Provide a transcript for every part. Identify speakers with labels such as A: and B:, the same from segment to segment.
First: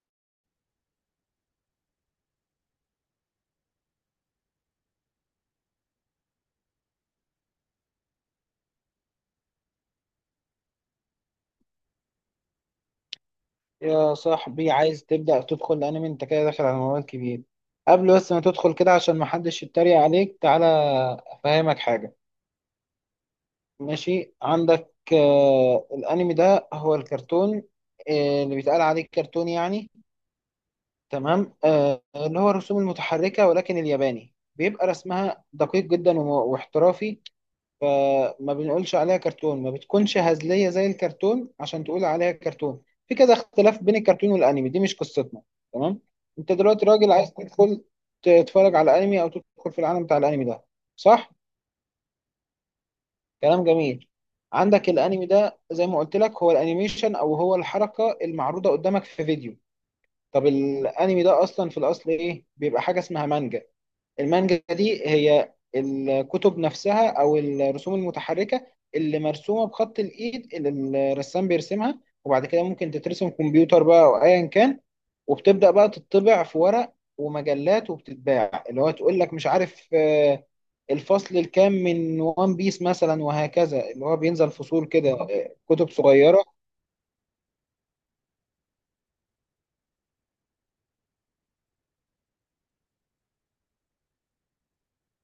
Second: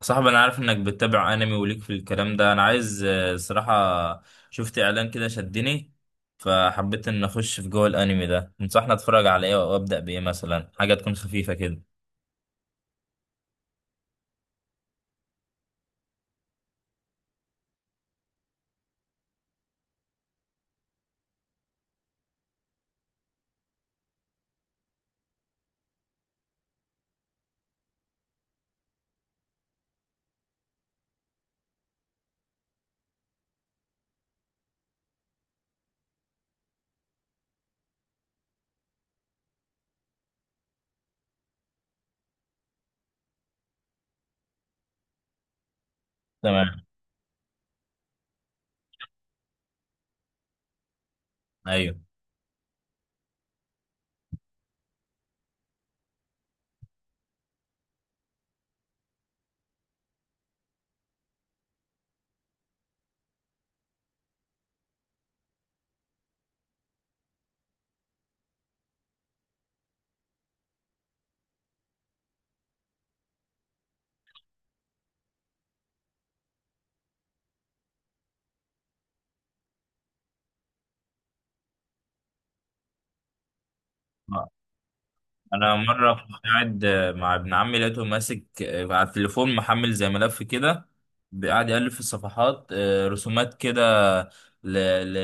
A: صاحبي انا عارف انك بتتابع انمي وليك في الكلام ده انا عايز صراحة شفت اعلان كده شدني. فحبيت ان اخش في جوه الانمي ده. تنصحني اتفرج على ايه وابدا بايه؟ مثلا حاجة تكون خفيفة كده.
B: يا صاحبي عايز تبدأ تدخل الأنمي، أنت كده داخل على موال كبير. قبل ما تدخل كده، عشان محدش يتريق عليك، تعالى أفهمك حاجة. ماشي؟ عندك آه الأنمي ده هو الكرتون، آه اللي بيتقال عليه كرتون تمام؟ آه اللي هو الرسوم المتحركة، ولكن الياباني بيبقى رسمها دقيق جدا واحترافي. فما بنقولش عليها كرتون، ما بتكونش هزلية زي الكرتون عشان تقول عليها كرتون. في كذا اختلاف بين الكرتون والانمي، دي مش قصتنا. تمام؟ انت
A: تمام،
B: دلوقتي راجل عايز تدخل تتفرج على الانمي او تدخل في العالم بتاع الانمي ده، صح؟
A: ايوه.
B: كلام جميل. عندك الانمي ده زي ما قلت لك هو الانيميشن، او هو الحركة المعروضة قدامك في فيديو. طب الانمي ده اصلا في الاصل ايه؟ بيبقى حاجة اسمها مانجا. المانجا دي هي الكتب نفسها، او الرسوم المتحركه اللي مرسومه بخط الايد اللي الرسام بيرسمها، وبعد كده ممكن تترسم كمبيوتر بقى او ايا كان. وبتبدا بقى تطبع في ورق ومجلات وبتتباع، اللي هو تقول لك مش عارف الفصل الكام من وان بيس مثلا، وهكذا، اللي هو بينزل فصول كده،
A: انا
B: كتب
A: مره كنت
B: صغيره.
A: قاعد مع ابن عمي لقيته ماسك على التليفون محمل زي ملف كده، قاعد يألف في الصفحات، رسومات كده، ل... ل...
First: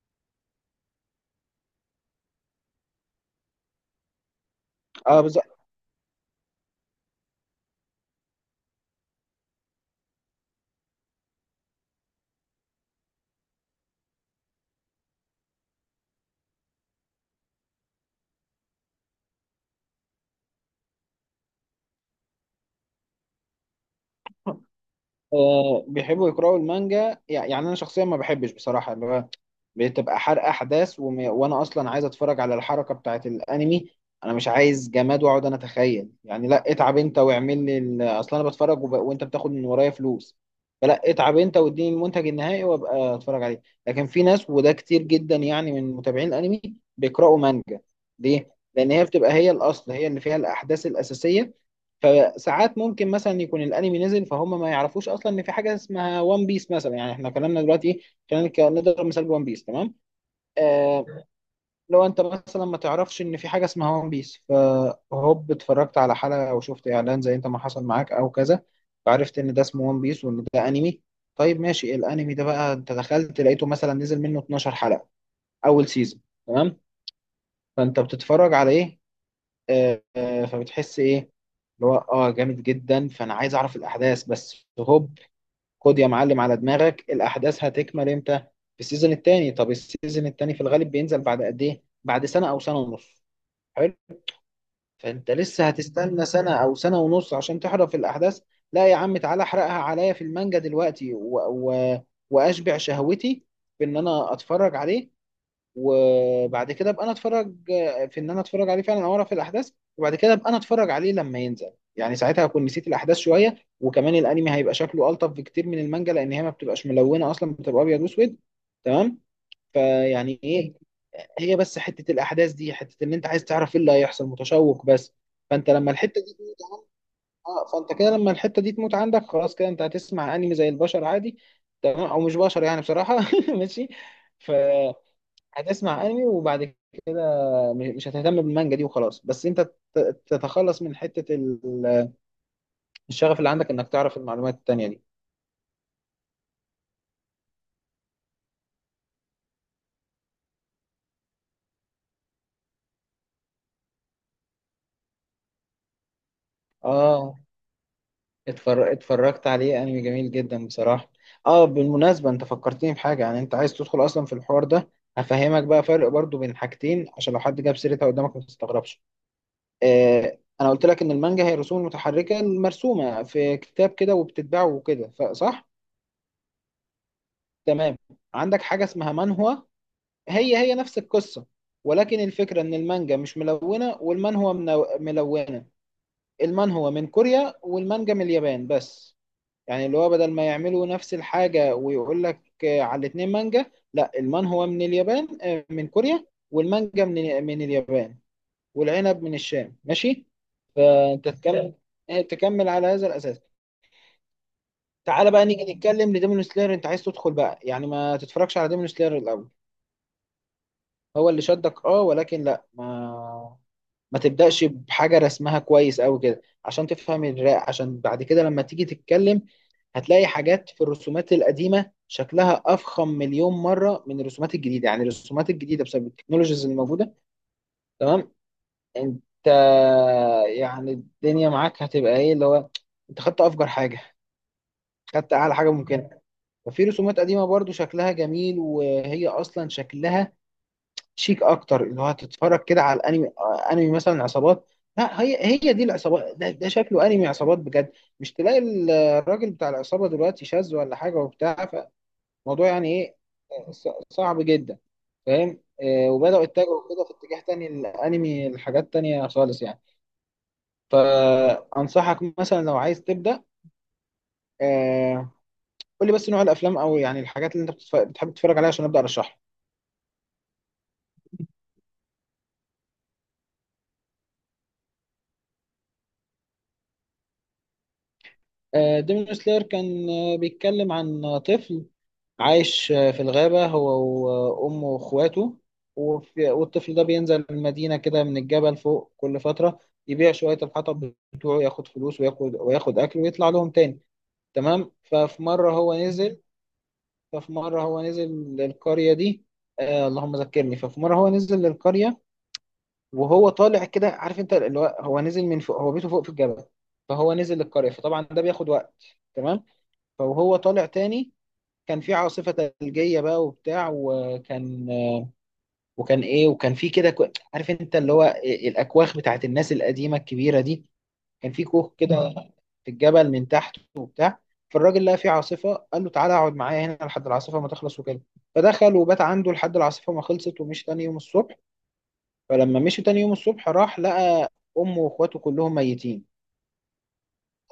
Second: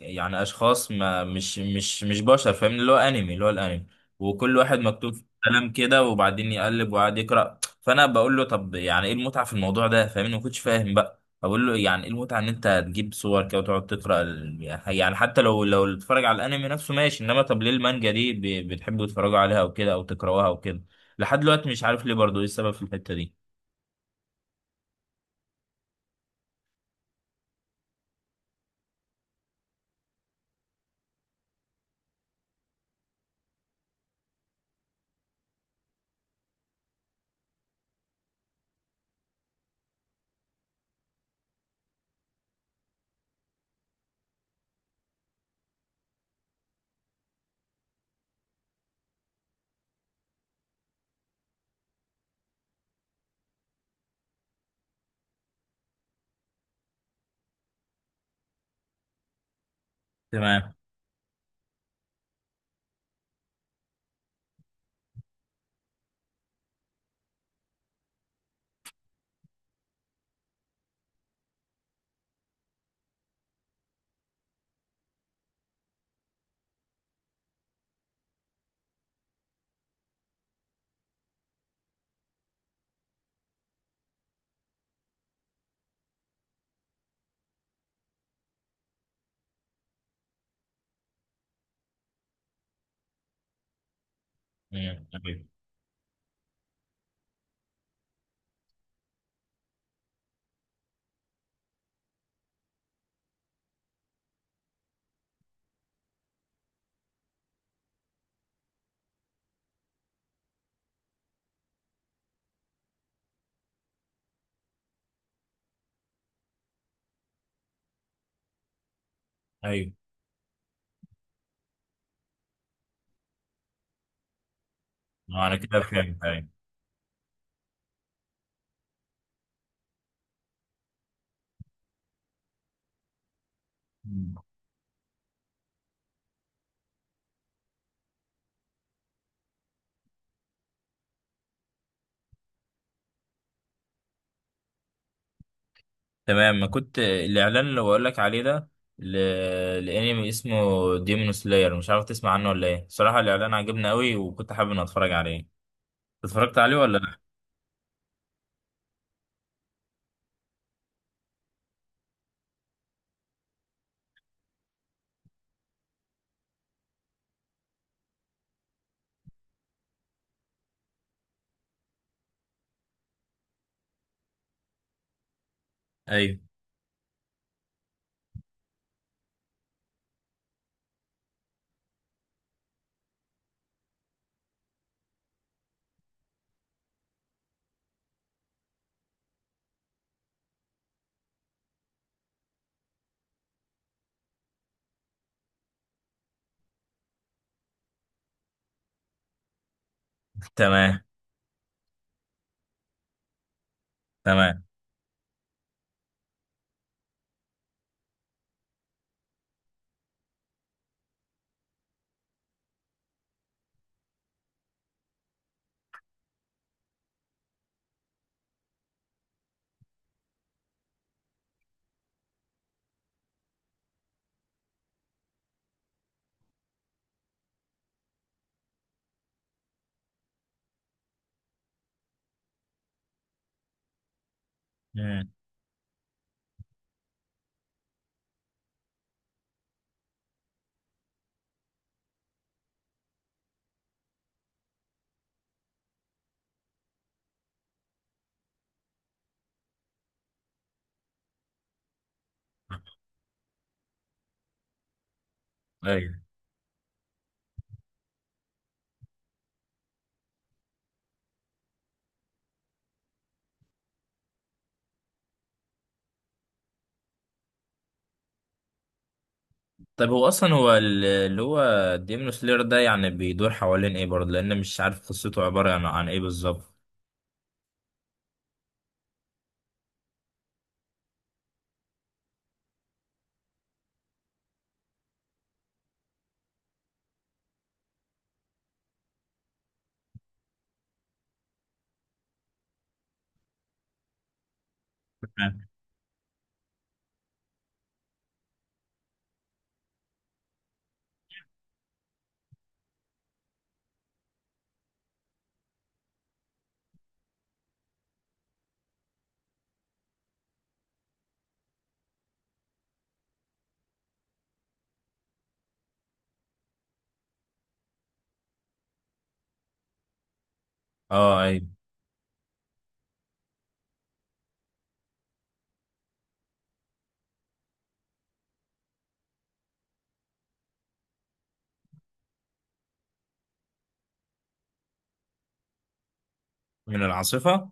A: يعني اشخاص ما مش بشر، فاهم؟ اللي هو انمي، اللي هو الانمي، وكل واحد مكتوب
B: اه
A: فيه
B: بالظبط.
A: كلام كده وبعدين يقلب وقاعد يقرأ. فانا بقول له طب يعني ايه المتعه في الموضوع ده؟ فاهمني؟ ما كنتش فاهم بقى. اقول له يعني ايه المتعه ان انت تجيب صور كده وتقعد تقرا يعني حتى لو تتفرج على الانمي نفسه ماشي، انما طب ليه المانجا دي بتحبوا تتفرجوا عليها او كده او تقراوها او كده؟ لحد دلوقتي مش عارف ليه برضو ايه السبب في الحته دي.
B: بيحبوا يقرأوا المانجا، يعني أنا شخصيا ما بحبش بصراحة، اللي هو بتبقى حرق أحداث، وأنا أصلا عايز أتفرج على الحركة بتاعت الأنمي. أنا مش عايز جماد وأقعد أنا أتخيل. لا، اتعب أنت واعمل لي أصلا أنا بتفرج، وأنت بتاخد من ورايا فلوس. فلا، اتعب أنت واديني المنتج النهائي وأبقى أتفرج عليه. لكن في ناس، وده كتير جدا يعني من متابعين الأنمي، بيقرأوا مانجا. ليه؟ لأن هي بتبقى هي الأصل، هي اللي فيها الأحداث الأساسية. فساعات ممكن مثلا يكون الانمي نزل، فهم ما يعرفوش اصلا ان في حاجه اسمها وان بيس مثلا. يعني احنا كلامنا دلوقتي ايه؟ خلينا نضرب مثال بوان بيس. تمام؟
A: تمام.
B: آه. لو انت مثلا ما تعرفش ان في حاجه اسمها وان بيس، فهوب اتفرجت على حلقه او شفت اعلان زي انت ما حصل معاك او كذا، فعرفت ان ده اسمه وان بيس وان ده انمي. طيب ماشي، الانمي ده بقى انت دخلت لقيته مثلا نزل منه 12 حلقه، اول سيزون. تمام؟ فانت بتتفرج على ايه؟ فبتحس ايه؟ اللي هو اه جامد جدا، فانا عايز اعرف الاحداث بس. هوب، خد يا معلم على دماغك، الاحداث هتكمل امتى؟ في السيزون التاني. طب السيزون التاني في الغالب بينزل بعد قد ايه؟ بعد سنة او سنة ونص. حلو. فانت
A: ايوه.
B: لسه هتستنى سنة او سنة ونص عشان تحرف الاحداث؟ لا يا عم، تعالى احرقها عليا في المانجا دلوقتي واشبع شهوتي في ان انا اتفرج عليه. وبعد كده ابقى انا اتفرج، في ان انا اتفرج عليه فعلا او اعرف الاحداث. وبعد كده ابقى انا اتفرج عليه لما ينزل، يعني ساعتها هكون نسيت الاحداث شويه. وكمان الانمي هيبقى شكله الطف بكتير من المانجا، لان هي ما بتبقاش ملونه اصلا، بتبقى ابيض واسود. تمام؟
A: ايوه
B: فيعني ايه، هي بس حته الاحداث دي، حته ان انت عايز تعرف ايه اللي هيحصل، متشوق بس.
A: ما انا
B: فانت
A: كده
B: لما الحته
A: فهمت.
B: دي،
A: ايوه.
B: اه فانت كده لما الحته دي تموت عندك، خلاص كده انت هتسمع انمي زي البشر عادي. تمام، او مش بشر يعني بصراحه ماشي.
A: مم.
B: فهتسمع انمي، وبعد مش هتهتم بالمانجا دي وخلاص. بس انت تتخلص من حتة الشغف اللي عندك انك تعرف المعلومات التانية دي.
A: تمام. ما كنت الاعلان اللي بقول لك عليه ده، ل... الانمي اسمه ديمون سلاير، مش عارف تسمع عنه ولا ايه؟ صراحه الاعلان عجبني قوي وكنت حابب ان اتفرج عليه. اتفرجت عليه ولا لا؟
B: اه. اتفرجت عليه، انمي جميل جدا بصراحة. اه بالمناسبة، انت فكرتني بحاجة. يعني انت عايز تدخل اصلا في الحوار ده، هفهمك بقى فرق برضو بين حاجتين، عشان لو حد جاب سيرتها قدامك ما تستغربش. آه انا قلت لك ان المانجا هي رسوم متحركة مرسومة في كتاب كده وبتتباع وكده، صح؟
A: ايوه.
B: تمام. عندك حاجة اسمها مانهوا، هي هي نفس القصة، ولكن الفكرة إن المانجا مش ملونة والمانهوا ملونة. المانهوا من كوريا والمانجا من اليابان بس. يعني اللي هو بدل ما يعملوا نفس الحاجة ويقول لك على الاتنين مانجا، لا، المانهوا من اليابان، من كوريا، والمانجا من اليابان، والعنب من الشام. ماشي؟
A: تمام.
B: فأنت تكمل، تكمل على هذا الأساس.
A: تمام.
B: تعالى بقى نيجي نتكلم لديمون سلاير. أنت عايز تدخل بقى، يعني ما تتفرجش على ديمون سلاير الأول. هو اللي شدك، اه، ولكن لا، ما تبدأش بحاجة رسمها كويس أوي كده، عشان تفهم الرق، عشان بعد كده لما تيجي تتكلم هتلاقي حاجات في الرسومات القديمة شكلها أفخم مليون مرة من الرسومات الجديدة. يعني الرسومات الجديدة بسبب التكنولوجيز اللي موجودة، تمام؟ أنت يعني الدنيا معاك هتبقى إيه، اللي هو أنت خدت أفجر حاجة،
A: مم.
B: خدت أعلى حاجة ممكنة. ففي رسومات قديمة برضو شكلها جميل، وهي أصلا شكلها شيك اكتر. اللي هو هتتفرج كده على الانمي، انمي مثلا عصابات. لا، هي هي دي العصابات، ده ده شكله انمي عصابات بجد، مش تلاقي الراجل بتاع العصابه دلوقتي شاذ ولا حاجه وبتاع. فالموضوع يعني ايه، صعب جدا، فاهم؟
A: ايوه.
B: وبداوا يتجهوا كده في اتجاه تاني الانمي لحاجات تانية خالص يعني. فانصحك مثلا لو عايز تبدا، آه، قول لي بس نوع الافلام او يعني الحاجات اللي انت بتحب تتفرج عليها عشان ابدا ارشحها.
A: طيب هو اصلا هو اللي هو ديمون سلير ده يعني بيدور حوالين ايه برضه؟ لان مش عارف قصته عبارة عن، عن ايه بالظبط.
B: ديمون سلاير كان، بيتكلم عن طفل عايش في الغابة هو وأمه وأخواته. والطفل ده بينزل المدينة كده من الجبل فوق كل فترة، يبيع شوية الحطب بتوعه، ياخد فلوس، وياخد أكل، ويطلع لهم تاني. تمام؟ ففي مرة هو نزل للقرية دي. آه اللهم ذكرني. ففي مرة هو نزل للقرية، وهو طالع كده، عارف أنت اللي هو هو نزل من فوق، هو بيته فوق في الجبل، فهو نزل للقرية، فطبعا ده بياخد وقت. تمام؟ فهو طالع تاني، كان في عاصفة ثلجية بقى وبتاع. وكان في كده عارف انت اللي هو الاكواخ بتاعت الناس القديمة الكبيرة دي،
A: اه،
B: كان في
A: اي.
B: كوخ كده في الجبل من تحت وبتاع. فالراجل لقى في عاصفة، قال له تعالى اقعد معايا هنا لحد العاصفة ما تخلص وكده. فدخل وبات عنده لحد العاصفة ما خلصت، ومشي تاني يوم الصبح. فلما مشي تاني يوم الصبح راح لقى امه واخواته كلهم ميتين.
A: من العاصفة؟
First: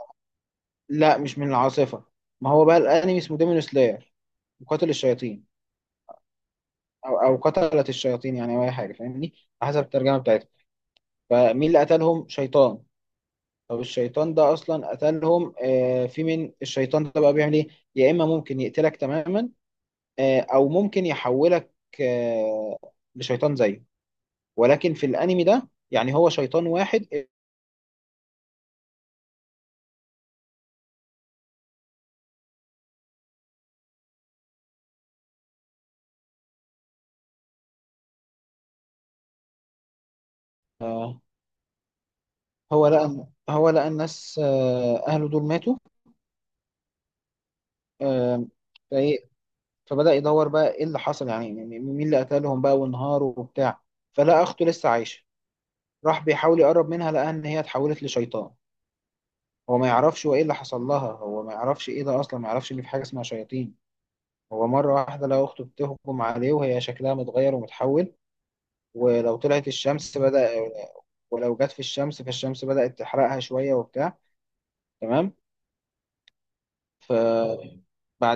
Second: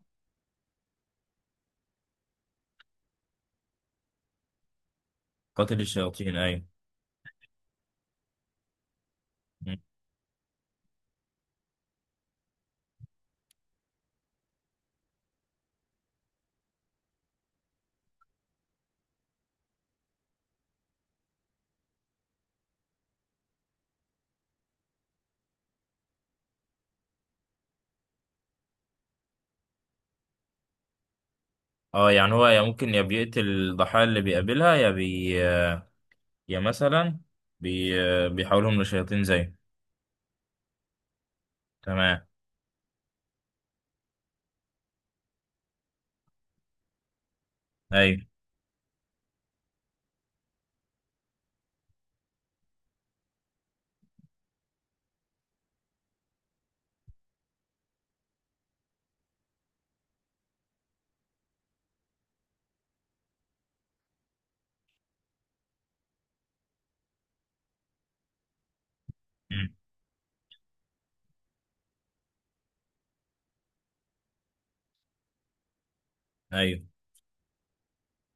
B: لا، مش من العاصفة. ما هو بقى الانمي اسمه ديمون سلاير، مقاتل الشياطين،
A: قاتل الشياطين، اي.
B: او قتلت الشياطين، يعني او اي حاجه، فاهمني، على حسب الترجمه بتاعتها. فمين اللي قتلهم؟ شيطان. طب الشيطان ده اصلا قتلهم، آه، في من الشيطان ده بقى بيعمل ايه؟ يا اما ممكن يقتلك تماما، آه، او ممكن يحولك، آه، لشيطان زيه. ولكن في الانمي ده يعني هو شيطان واحد.
A: اه، يعني هو يا ممكن يا بيقتل الضحايا اللي بيقابلها، يا بي يا مثلا بي بيحولهم لشياطين زيه.
B: آه.
A: تمام.
B: هو لقى الناس، آه، اهله دول ماتوا.
A: ايوه.
B: آه. فايه؟ فبدأ يدور بقى ايه اللي حصل، يعني مين اللي قتلهم بقى وانهاروا وبتاع. فلقى اخته لسه عايشه، راح بيحاول يقرب منها لقى ان هي اتحولت لشيطان. هو ما يعرفش هو ايه اللي حصل لها، هو ما يعرفش ايه ده اصلا، ما يعرفش ان في حاجه اسمها شياطين. هو مره واحده لقى اخته بتهجم عليه وهي شكلها متغير ومتحول. ولو طلعت
A: مم.
B: الشمس بدأ ولو جت في الشمس، فالشمس بدأت تحرقها شويه وبتاع. تمام؟
A: ايوه.
B: فبعد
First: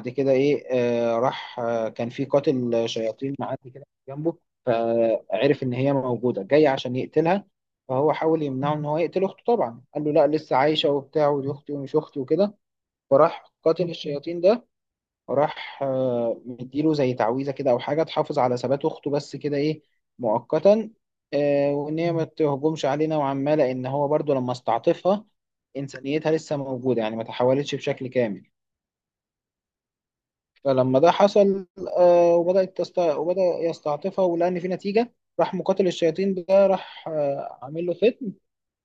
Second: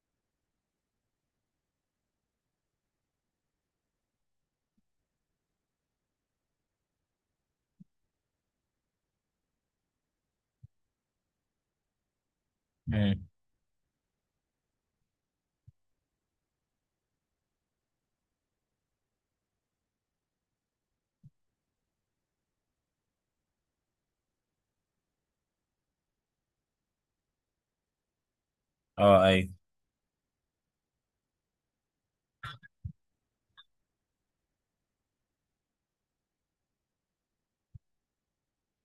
B: كده ايه؟ راح، كان في قاتل شياطين معدي كده جنبه، فعرف ان هي موجوده، جاي عشان يقتلها. فهو حاول يمنعه ان هو يقتل اخته، طبعا قال له لا لسه عايشه وبتاع، ودي اختي ومش اختي وكده.
A: مم.
B: وراح قاتل الشياطين ده راح مديله زي تعويذة كده، أو حاجة تحافظ على ثبات أخته بس كده، إيه، مؤقتا، وإن هي ما تهجمش علينا وعمالة، لأن هو برضو لما استعطفها إنسانيتها لسه موجودة يعني، ما تحولتش بشكل كامل.
A: اه، ايوه.
B: فلما ده حصل، وبدأ يستعطفها ولقى إن في نتيجة. راح مقاتل الشياطين ده راح آه، عامل له فت،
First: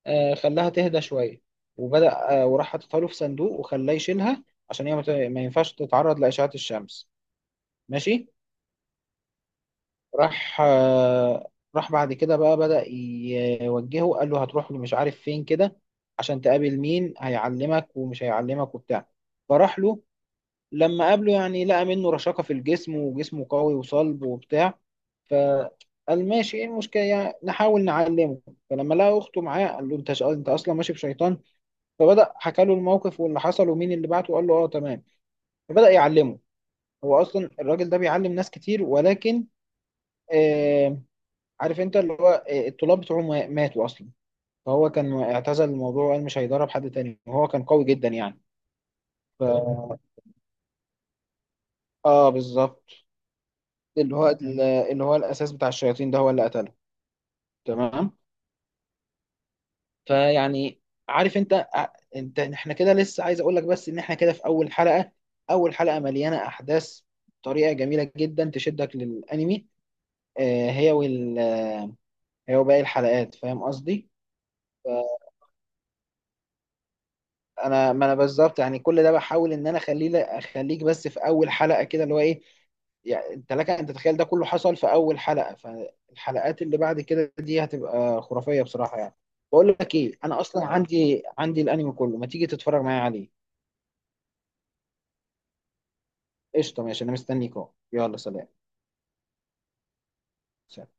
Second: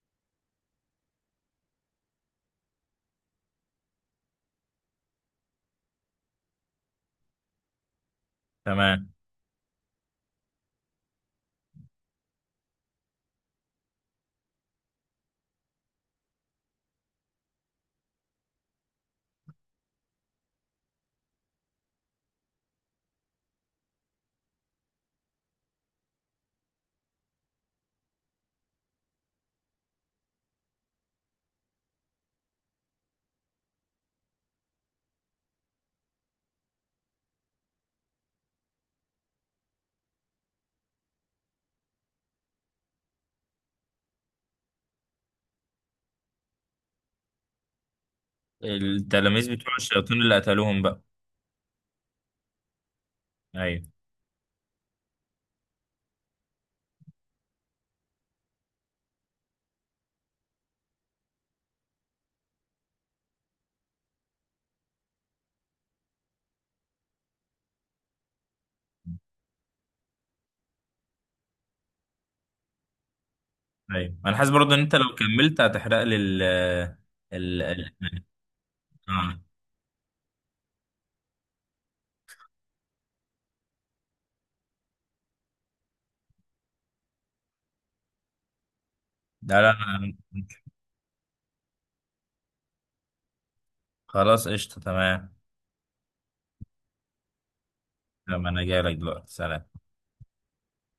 B: خلاها تهدى شوية. وبدأ آه، وراح حاططها له في صندوق وخلاه يشيلها، عشان هي ما ينفعش تتعرض لأشعة الشمس. ماشي؟
A: تمام.
B: راح آه، راح بعد كده بقى بدأ يوجهه، قال له هتروح مش عارف فين كده عشان تقابل مين، هيعلمك ومش هيعلمك وبتاع. فراح له، لما قابله يعني لقى منه رشاقة في الجسم، وجسمه قوي وصلب وبتاع، فقال ماشي ايه المشكلة يعني، نحاول نعلمه. فلما لقى أخته معاه، قال له انت أصلا ماشي بشيطان. فبدأ حكى له الموقف واللي حصل ومين اللي بعته، وقال له اه تمام، فبدأ يعلمه. هو اصلا الراجل ده بيعلم ناس كتير، ولكن آه، عارف انت اللي هو، آه، الطلاب بتوعه ماتوا اصلا، فهو كان اعتزل الموضوع وقال مش هيدرب حد تاني، وهو كان قوي جدا يعني. ف...
A: التلاميذ بتوع الشياطين اللي قتلوهم بقى؟
B: اه بالظبط.
A: ايوه.
B: اللي هو اللي هو الاساس بتاع الشياطين ده هو اللي قتله. تمام. فيعني، عارف انت، احنا كده لسه، عايز اقول لك بس ان احنا كده في اول حلقة. اول حلقة مليانة احداث بطريقة جميلة جدا تشدك للانمي، آه، هي وال آه، هي وباقي الحلقات، فاهم قصدي؟
A: ايوه، انا حاسس برضه ان انت لو كملت هتحرق لي ال ال-
B: انا ما انا بالظبط، يعني كل ده
A: آه.
B: بحاول ان انا اخليك بس في اول حلقة كده، اللي هو ايه، يعني انت لك ان تتخيل ده كله حصل في اول حلقة، فالحلقات اللي بعد كده دي هتبقى خرافية بصراحة يعني.
A: لا،
B: بقول
A: لا،
B: لك
A: لا.
B: ايه، انا اصلا عندي الانمي كله، ما تيجي تتفرج معايا عليه؟
A: خلاص، قشطة. تمام.
B: قشطة، ماشي، انا مستنيك اهو، يلا
A: تمام،
B: سلام.
A: انا جاي لك دلوقتي. سلام.
B: سلام.